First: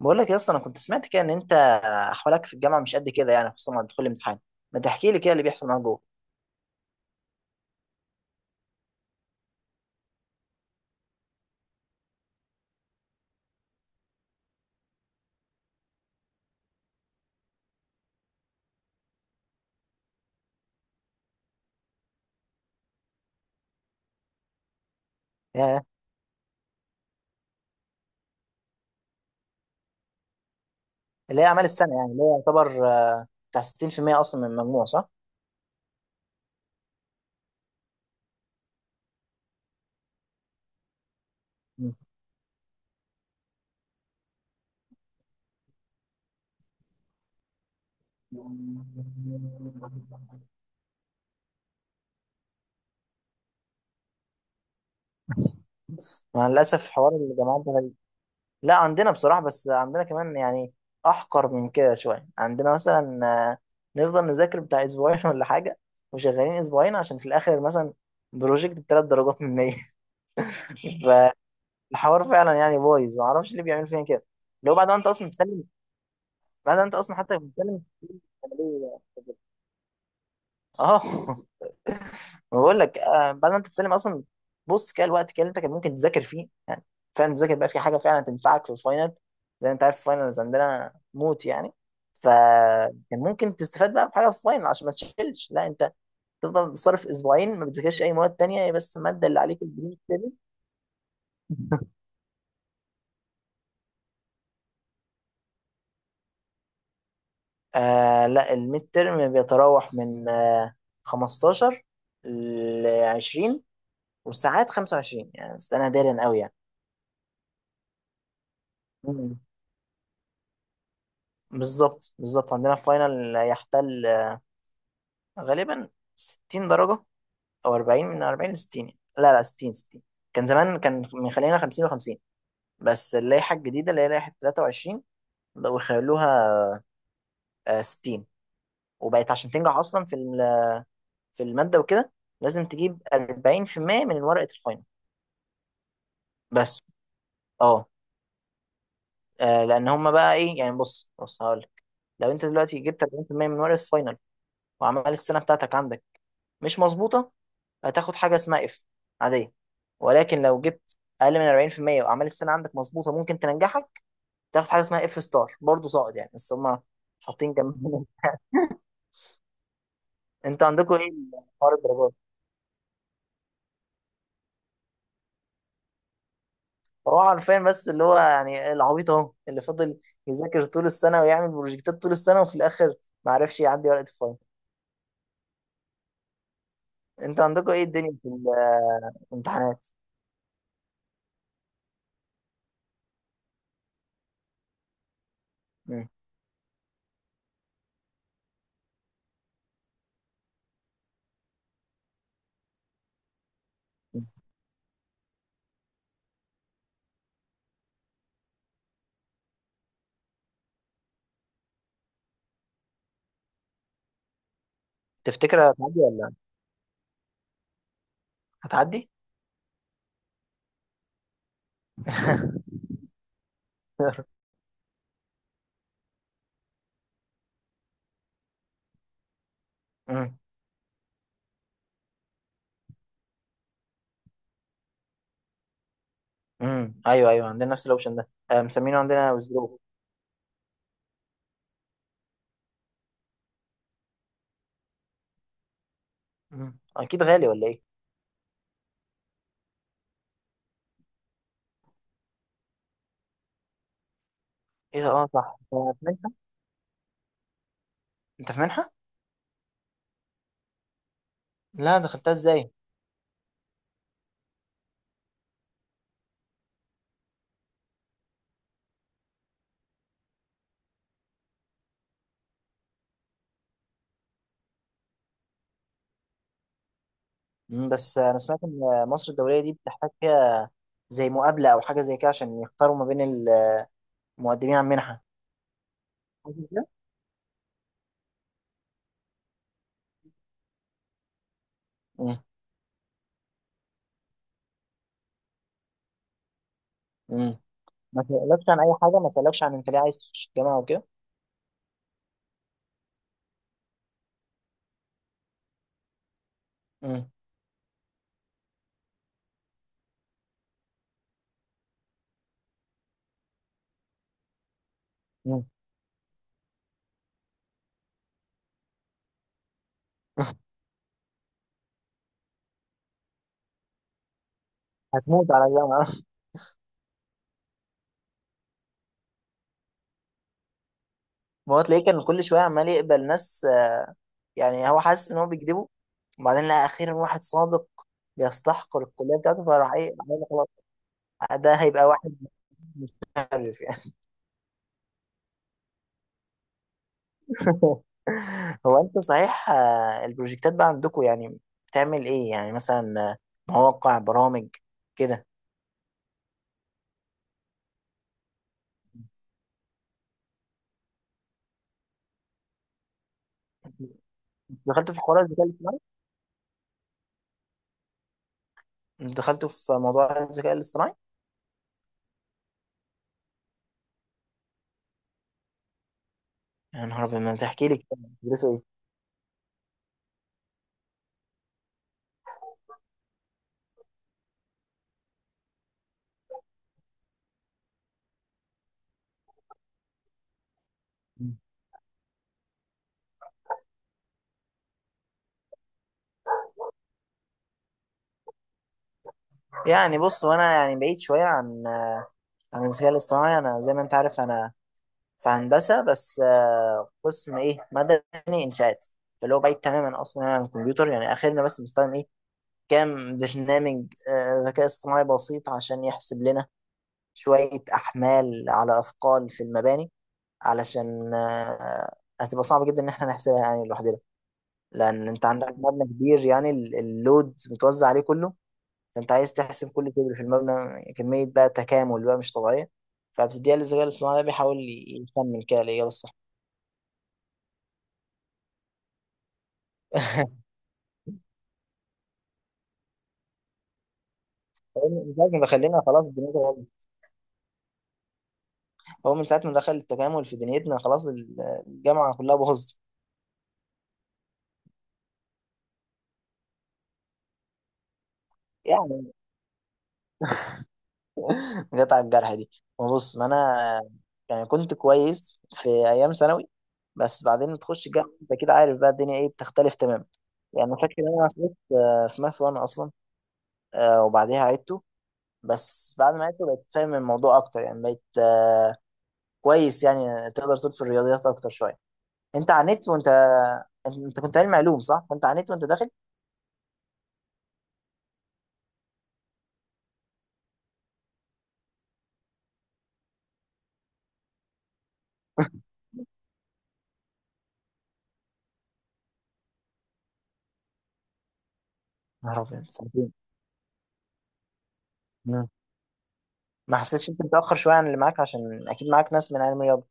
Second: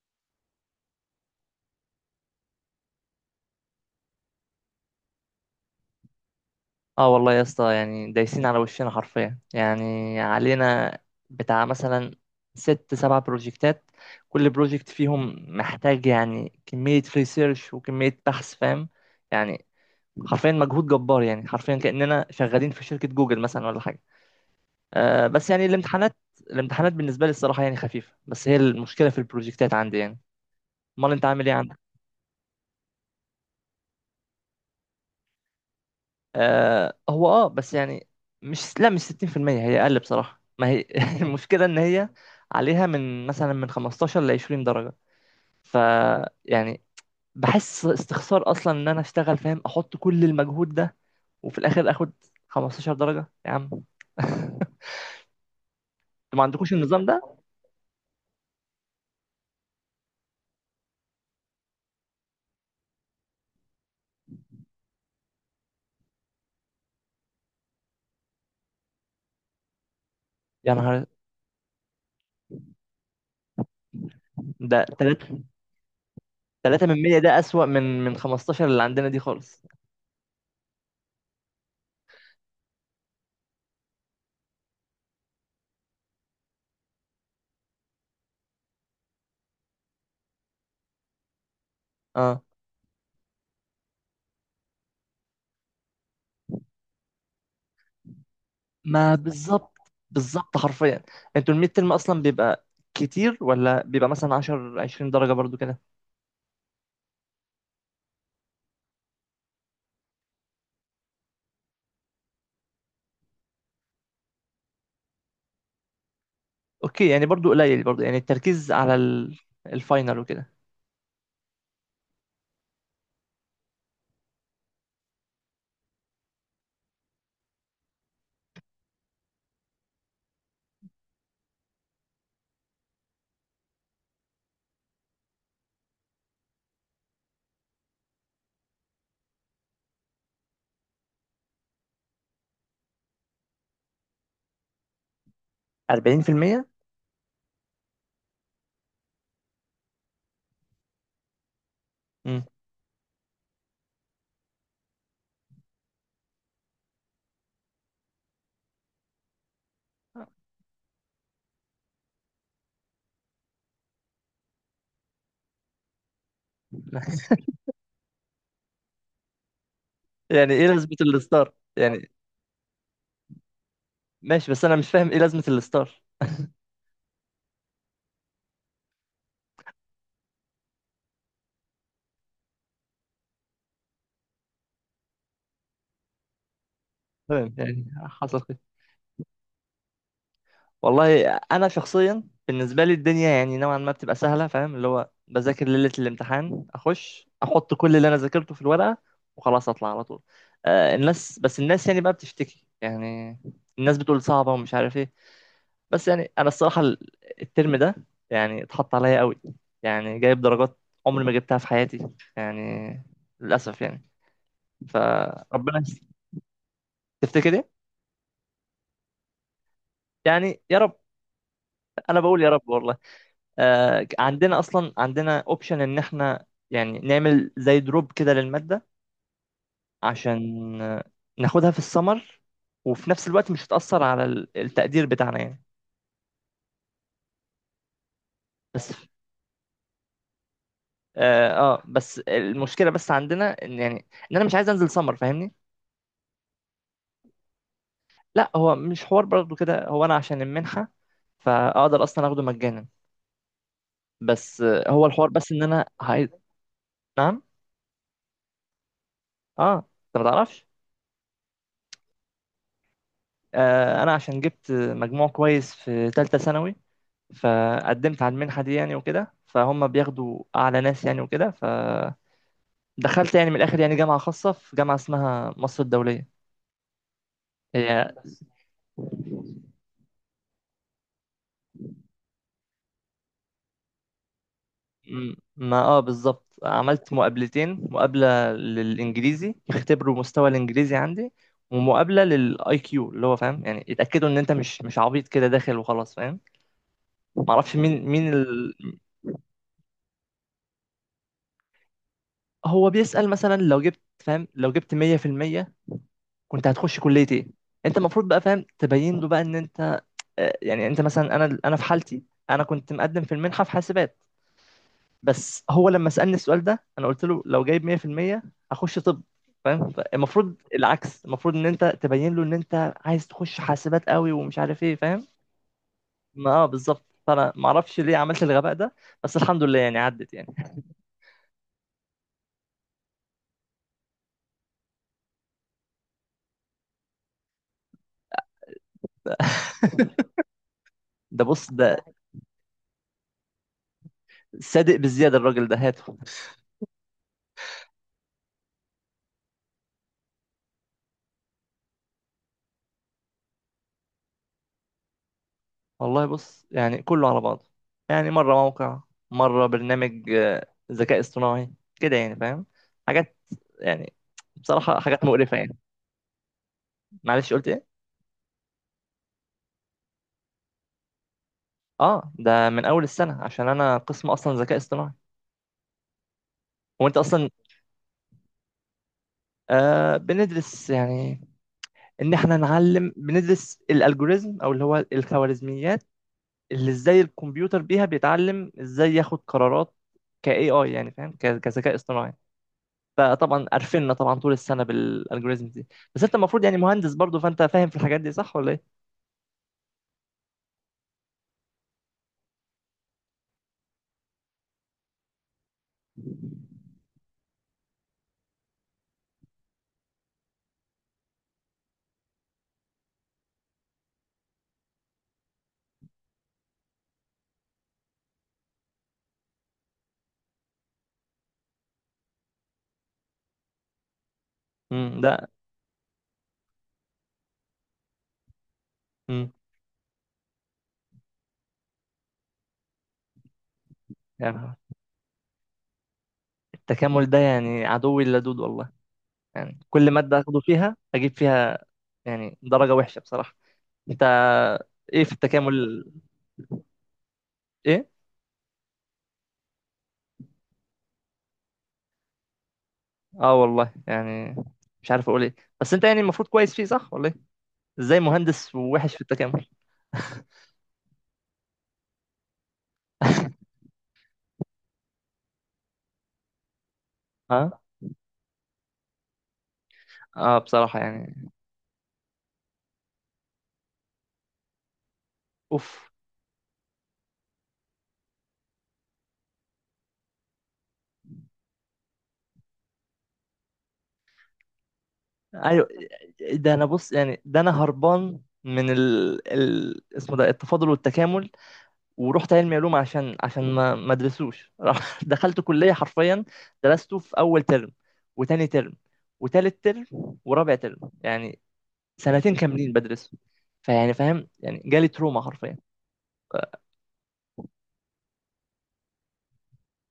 بقول لك يا اسطى، انا كنت سمعت كده ان انت احوالك في الجامعه مش قد كده، يعني خصوصا مع دخول الامتحان. ما تحكي لي كده اللي بيحصل معاك جوه. اه والله يا اسطى، يعني دايسين على وشنا حرفيا، يعني علينا بتاع مثلا ست سبع بروجكتات، كل بروجكت فيهم محتاج يعني كمية ريسيرش وكمية بحث، فاهم يعني؟ حرفيا مجهود جبار، يعني حرفيا كأننا شغالين في شركة جوجل مثلا ولا حاجة. آه بس يعني ياه، الامتحانات بالنسبة لي الصراحة يعني خفيفة، بس هي المشكلة في البروجكتات عندي يعني. امال انت اللي هي عامل ايه اعمال عندك؟ السنه، يعني اللي هي يعتبر بتاع 60% اصلا من المجموع، صح؟ آه، هو بس يعني مش 60%، هي اقل بصراحة، ما هي المشكلة ان مم. هي عليها من مثلا من 15 ل 20 درجة. ف يعني بحس استخسار اصلا ان انا اشتغل، فاهم، احط كل المجهود ده وفي الاخر اخد 15 درجة يا عم. انتوا ما مع عندكوش الاسف النظام حوار ده؟ الجامعات ده غريب. لا عندنا بصراحه، بس عندنا كمان يعني احقر من كده شويه. عندنا مثلا نفضل نذاكر بتاع اسبوعين ولا حاجه، وشغالين اسبوعين عشان في الاخر مثلا بروجكت بثلاث درجات من 100. يا نهار، الحوار فعلا يعني بايظ، ما اعرفش ليه بيعمل فينا كده. اللي هو ده بعد ما انت اصلا 3 بتسلم، بعد ما 3 انت من اصلا 100، حتى ده اسوأ بتسلم. من أنا 15 اللي ليه عندنا دي كده؟ خالص. اه. ما بقول لك، بعد ما انت تسلم اصلا بص كده الوقت كده اللي انت كان ممكن تذاكر فيه، يعني فعلا تذاكر بقى في حاجه فعلا تنفعك في الفاينل. زي ما انت عارف الفاينلز عندنا موت يعني. اه، فكان ممكن تستفاد بقى بحاجه في الفاينل عشان ما تشيلش. لا انت تفضل تصرف اسبوعين ما بتذاكرش اي مواد تانية، هي بس ما الماده اللي عليك بالظبط، البريد كده. بالظبط حرفيا. انتوا الميد ترم اصلا بيبقى كتير، ولا بيبقى مثلا 10 20 درجة برضو كده؟ آه لا الميد ترم بيتراوح من 15 ل 20، والساعات 25 يعني، بس انا دارن قوي يعني. اوكي، يعني برضو قليل، برضو يعني التركيز على ال- مم. الفاينل وكده. بالظبط بالظبط، عندنا الفاينل يحتل غالبا 60 درجة، او 40، من 40 ل 60. لا لا 60 60. كان زمان كان مخلينا 50 و50، بس اللائحة الجديدة اللي هي لائحة 23 بقوا يخلوها 60. وبقت عشان تنجح اصلا في في المادة وكده لازم تجيب 40% من ورقة الفاينل 40%. بس. اه لان هم بقى ايه، يعني بص هقول لك، لو مم. انت دلوقتي جبت 40% من ورقه فاينل وعمال السنه بتاعتك عندك مش مظبوطه، هتاخد حاجه اسمها اف عاديه. ولكن لو جبت اقل من 40% وعمال السنه عندك مظبوطه ممكن تنجحك، تاخد حاجه اسمها اف ستار، برضه ساقط يعني، بس هم حاطين جنبهم. يعني انت ايه عندكم لازمة ايه الستار حوار يعني؟ الدرجات؟ ماشي، بس انا مش فاهم ايه لازمة الستار. هو عارفين بس اللي هو يعني العبيط اهو اللي فضل يذاكر طول السنه ويعمل بروجكتات طول السنه وفي الاخر ما عرفش يعدي ورقه الفاينل. انت فاهم عندكم ايه يعني، الدنيا في حصل خير. الامتحانات؟ والله انا شخصيا بالنسبه لي الدنيا يعني نوعا ما بتبقى سهله، فاهم؟ اللي هو بذاكر ليله الامتحان، اخش احط كل اللي انا ذاكرته في الورقه وخلاص اطلع على طول. آه الناس، بس الناس يعني بقى بتشتكي يعني، الناس بتقول صعبه ومش عارف ايه. بس يعني انا الصراحه الترم ده يعني اتحط عليا قوي، يعني جايب درجات عمري ما جبتها في حياتي يعني، للاسف يعني، تفتكر فربنا هتعدي يستر. ولا تفتكر ايه؟ هتعدي؟ يعني يا رب، انا بقول يا رب والله. آه، عندنا اصلا، عندنا اوبشن ان احنا يعني نعمل زي دروب كده للماده، امم عشان ناخدها في السمر، وفي نفس الوقت مش هتأثر على التقدير بتاعنا يعني. ايوه ايوه، عندنا نفس الاوبشن ده، بس مسمينه عندنا وزرو. بس المشكله، بس عندنا ان يعني ان انا مش عايز انزل سمر، فاهمني؟ مم. اكيد غالي ولا ايه؟ لا، هو مش حوار برضه كده، هو انا عشان المنحه فاقدر اصلا اخده مجانا، بس ايه هو ده؟ الحوار اه بس صح، ان انا انت في عايز. منحه؟ نعم. انت في منحه؟ اه. انت ما تعرفش؟ لا، دخلتها ازاي؟ انا عشان جبت مجموع كويس في ثالثه ثانوي، فقدمت على المنحة دي يعني، وكده فهم بياخدوا أعلى ناس يعني، وكده فدخلت. يعني من الآخر يعني، جامعة خاصة، في جامعة اسمها مصر الدولية. مم، هي بس انا سمعت ان مصر الدوليه دي بتحتاج فيها زي مقابله او حاجه زي كده، عشان يختاروا ما بين المقدمين على المنحه. ما بالظبط، حاجة زي كده؟ عملت مقابلتين، مقابلة للإنجليزي يختبروا مستوى الإنجليزي عندي، ومقابلة مم، للاي كيو، اللي هو فاهم يعني يتأكدوا ان انت مش عبيط كده داخل وخلاص، فاهم؟ مم. معرفش مين ما مين سألكش ال... عن اي حاجه؟ ما سألكش عن انت ليه عايز تخش الجامعه وكده؟ هو بيسأل مثلا لو جبت 100%، كنت هتخش كلية مم، ايه. انت المفروض بقى فاهم تبين له بقى ان انت يعني انت مثلا، انا في حالتي انا كنت مقدم في المنحه في حاسبات، بس مم. هو لما سالني السؤال ده انا قلت له لو جايب 100% اخش طب. فاهم؟ المفروض العكس، المفروض ان انت تبين له ان انت عايز تخش حاسبات قوي ومش عارف ايه، فاهم؟ هتموت على الجامعه. ما بالظبط، فانا ما اعرفش ليه عملت الغباء ده، بس الحمد لله يعني عدت يعني. ما هو تلاقيه كان كل شويه عمال يقبل ناس يعني، هو حاسس ان هو بيكذبه، وبعدين لقى اخيرا واحد صادق بيستحقر الكليه بتاعته فراح ايه قال خلاص ده بص، ده ده هيبقى واحد مشرف يعني. صادق بزياده الراجل ده، هاته. هو انت صحيح، البروجكتات بقى عندكم يعني بتعمل ايه يعني مثلا، مواقع برامج كده؟ والله بص، يعني كله على بعضه، يعني مره موقع، مره برنامج، ذكاء اصطناعي كده، يعني فاهم، حاجات يعني، بصراحة دخلتوا في حاجات حوار مقرفة الذكاء يعني. الاصطناعي؟ معلش قلت ايه؟ دخلتوا في موضوع الذكاء الاصطناعي؟ اه، ده من اول السنة، عشان انا قسم اصلا ذكاء اصطناعي. هو يا انت نهار ابيض، اصلا ما تحكي لي كده، بتدرسوا ايه؟ بندرس يعني، ان احنا نعلم بندرس الالجوريزم، او اللي هو الخوارزميات، اللي ازاي الكمبيوتر بيها بيتعلم، ازاي ياخد قرارات ك AI يعني، فاهم؟ كذكاء اصطناعي. فطبعا قرفنا طبعا طول السنة بالالجوريزم دي. بس انت المفروض يعني مهندس برضو، فانت فاهم في الحاجات دي صح ولا ايه؟ يعني بص، وانا يعني بعيد شويه عن عن الذكاء الاصطناعي. انا زي ما انت عارف انا في هندسة، بس قسم إيه مدني إنشاءات، اللي هو بعيد تماما أصلا عن الكمبيوتر. يعني آخرنا بس بنستخدم إيه كام برنامج ذكاء اصطناعي بسيط عشان يحسب لنا شوية أحمال على أثقال في المباني، علشان هتبقى صعب جدا إن إحنا نحسبها يعني لوحدنا، امم، لأن ده، أنت عندك مبنى كبير، يعني اللود متوزع عليه كله، فأنت امم، عايز تحسب كل كبر في المبنى كمية بقى تكامل بقى مش طبيعية، فبتديها للذكاء الاصطناعي ده يعني بيحاول يكمل كده الإجابة الصح. التكامل ده يعني عدوي اللدود والله، يعني كل مادة اخده فيها اجيب فيها يعني درجة وحشة بصراحة. انت، هو ايه في من ساعة ما دخلنا التكامل؟ خلاص دنيتنا باظت. ايه؟ هو من ساعة ما دخل التكامل في دنيتنا خلاص الجامعة كلها باظت. اه والله يعني، مش عارف اقول ايه. بس انت يعني المفروض كويس فيه، صح ولا ايه؟ ازاي مهندس ووحش في يعني التكامل؟ جت على الجرح دي. ما بص، ما أنا يعني كنت كويس في أيام ثانوي، بس بعدين ها، تخش الجامعة أنت كده عارف بقى الدنيا إيه بتختلف تماما. اه، يعني بصراحة فاكر إن أنا يعني، عصيت في ماث 1 أصلا، وبعديها عدته، اوف. بس بعد ما عدته بقيت فاهم الموضوع أكتر، يعني بقيت كويس يعني، تقدر تقول في الرياضيات أكتر شوية. أنت عانيت وأنت أنت كنت علم علوم صح؟ كنت عانيت وأنت ايوه، داخل؟ ده انا بص يعني، ده انا هربان من ال... ال... اسمه ده التفاضل والتكامل، ورحت علمي علوم عشان ما ادرسوش. دخلت كلية، حرفيا درسته في أول ترم، وتاني ترم، وتالت ترم، ورابع ترم، يعني سنتين نهار أبيض كاملين ساعتين. بدرسه. فيعني فاهم يعني، جالي تروما مم. حرفيا. ما حسيتش أنت متأخر شوية عن اللي معاك، عشان أكيد معاك ناس من علم الرياضة؟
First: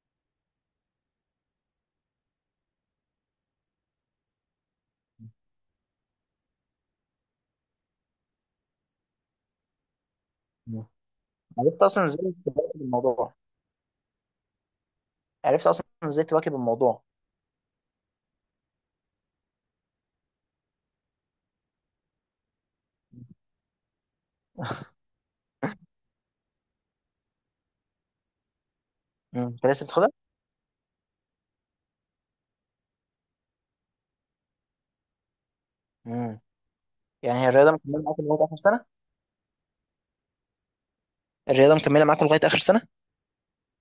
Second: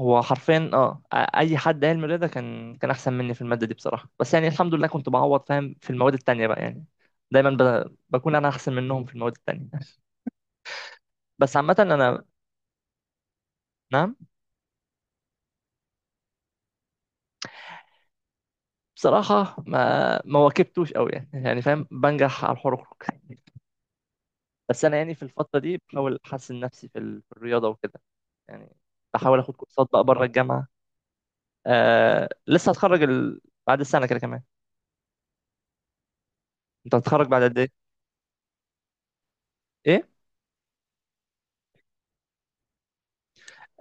هو حرفيا اي حد علم رياضه كان احسن مني في الماده دي بصراحه، بس يعني الحمد لله كنت بعوض فاهم في المواد التانية بقى يعني، دايما بكون انا احسن منهم في المواد التانية. مم. بس عامه عرفت أصلا انا، إزاي تواكب الموضوع؟ نعم. عرفت أصلا إزاي تواكب الموضوع؟ بصراحه ما واكبتوش قوي، يعني فاهم، بنجح على الحروق. بس انا يعني في الفتره دي بحاول احسن نفسي في الرياضه وكده، يعني بحاول مم. اخد أنت لسه كورسات بقى بتاخدها؟ بره الجامعه. آه لسه، هتخرج ال... بعد السنه كده كمان. مم. انت هتتخرج يعني بعد هي قد ايه؟ الرياضة مكملة معاكم لغاية آخر سنة؟ ايه؟ الرياضة مكملة معاكم لغاية آخر سنة؟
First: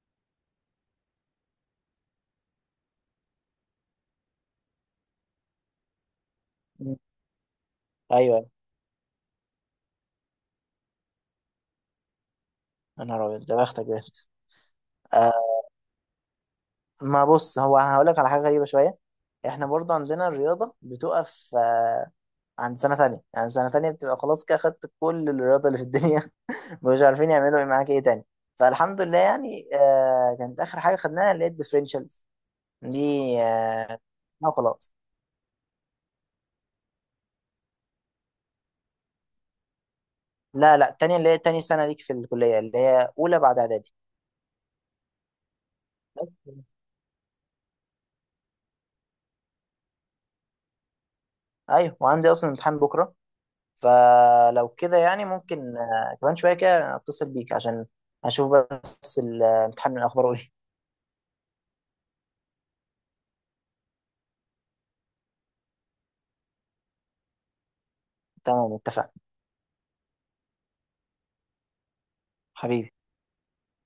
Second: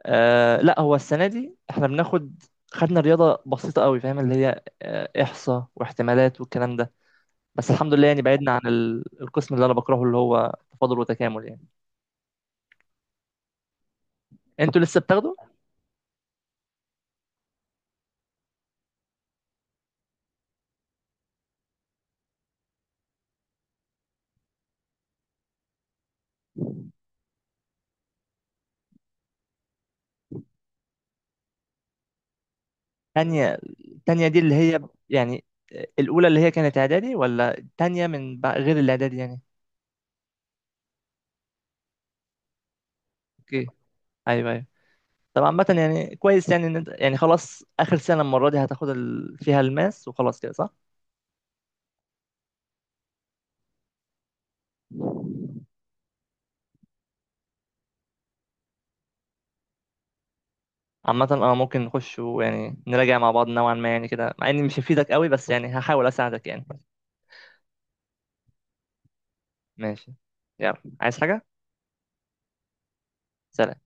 آه لا، هو السنه دي احنا بناخد، خدنا رياضه بسيطه قوي، فاهم؟ اللي هي احصاء واحتمالات والكلام ده. مم. بس الحمد لله يعني أيوه، بعدنا عن ال... القسم اللي انا بكرهه، اللي هو تفاضل وتكامل يعني. يا نهار أبيض، ده بختك بجد. انتوا لسه بتاخدوا؟ آه، ما بص، هو هقول لك على حاجة غريبة شوية. احنا برضه عندنا الرياضة بتقف عند سنة تانية، يعني سنة تانية بتبقى خلاص كده خدت كل الرياضة اللي في الدنيا مش عارفين يعملوا ايه معاك ايه تاني. فالحمد لله يعني، كانت اخر حاجه خدناها اللي هي الديفرنشالز دي، تانية؟ آه التانية دي اللي هي وخلاص. يعني الاولى اللي هي كانت اعدادي، ولا تانية غير الاعدادي يعني؟ لا لا، التانية اللي هي تاني سنه ليك في الكليه اللي هي اولى بعد اوكي، اعدادي ايوه ايوه. طب عامة يعني بس. كويس يعني، ان انت يعني خلاص اخر سنة المرة دي هتاخد ال... فيها الماس وخلاص كده، صح؟ ايوه، وعندي اصلا امتحان بكره، فلو كده يعني ممكن كمان شويه كده اتصل بيك عشان اشوف بس الامتحان من اخباره ايه. عامة اه، ممكن نخش ويعني نراجع مع بعض، نوعا ما يعني كده، مع اني مش هفيدك قوي، بس يعني هحاول اساعدك يعني. تمام، اتفقنا. ماشي. يلا، عايز حاجة؟ حبيبي. سلام.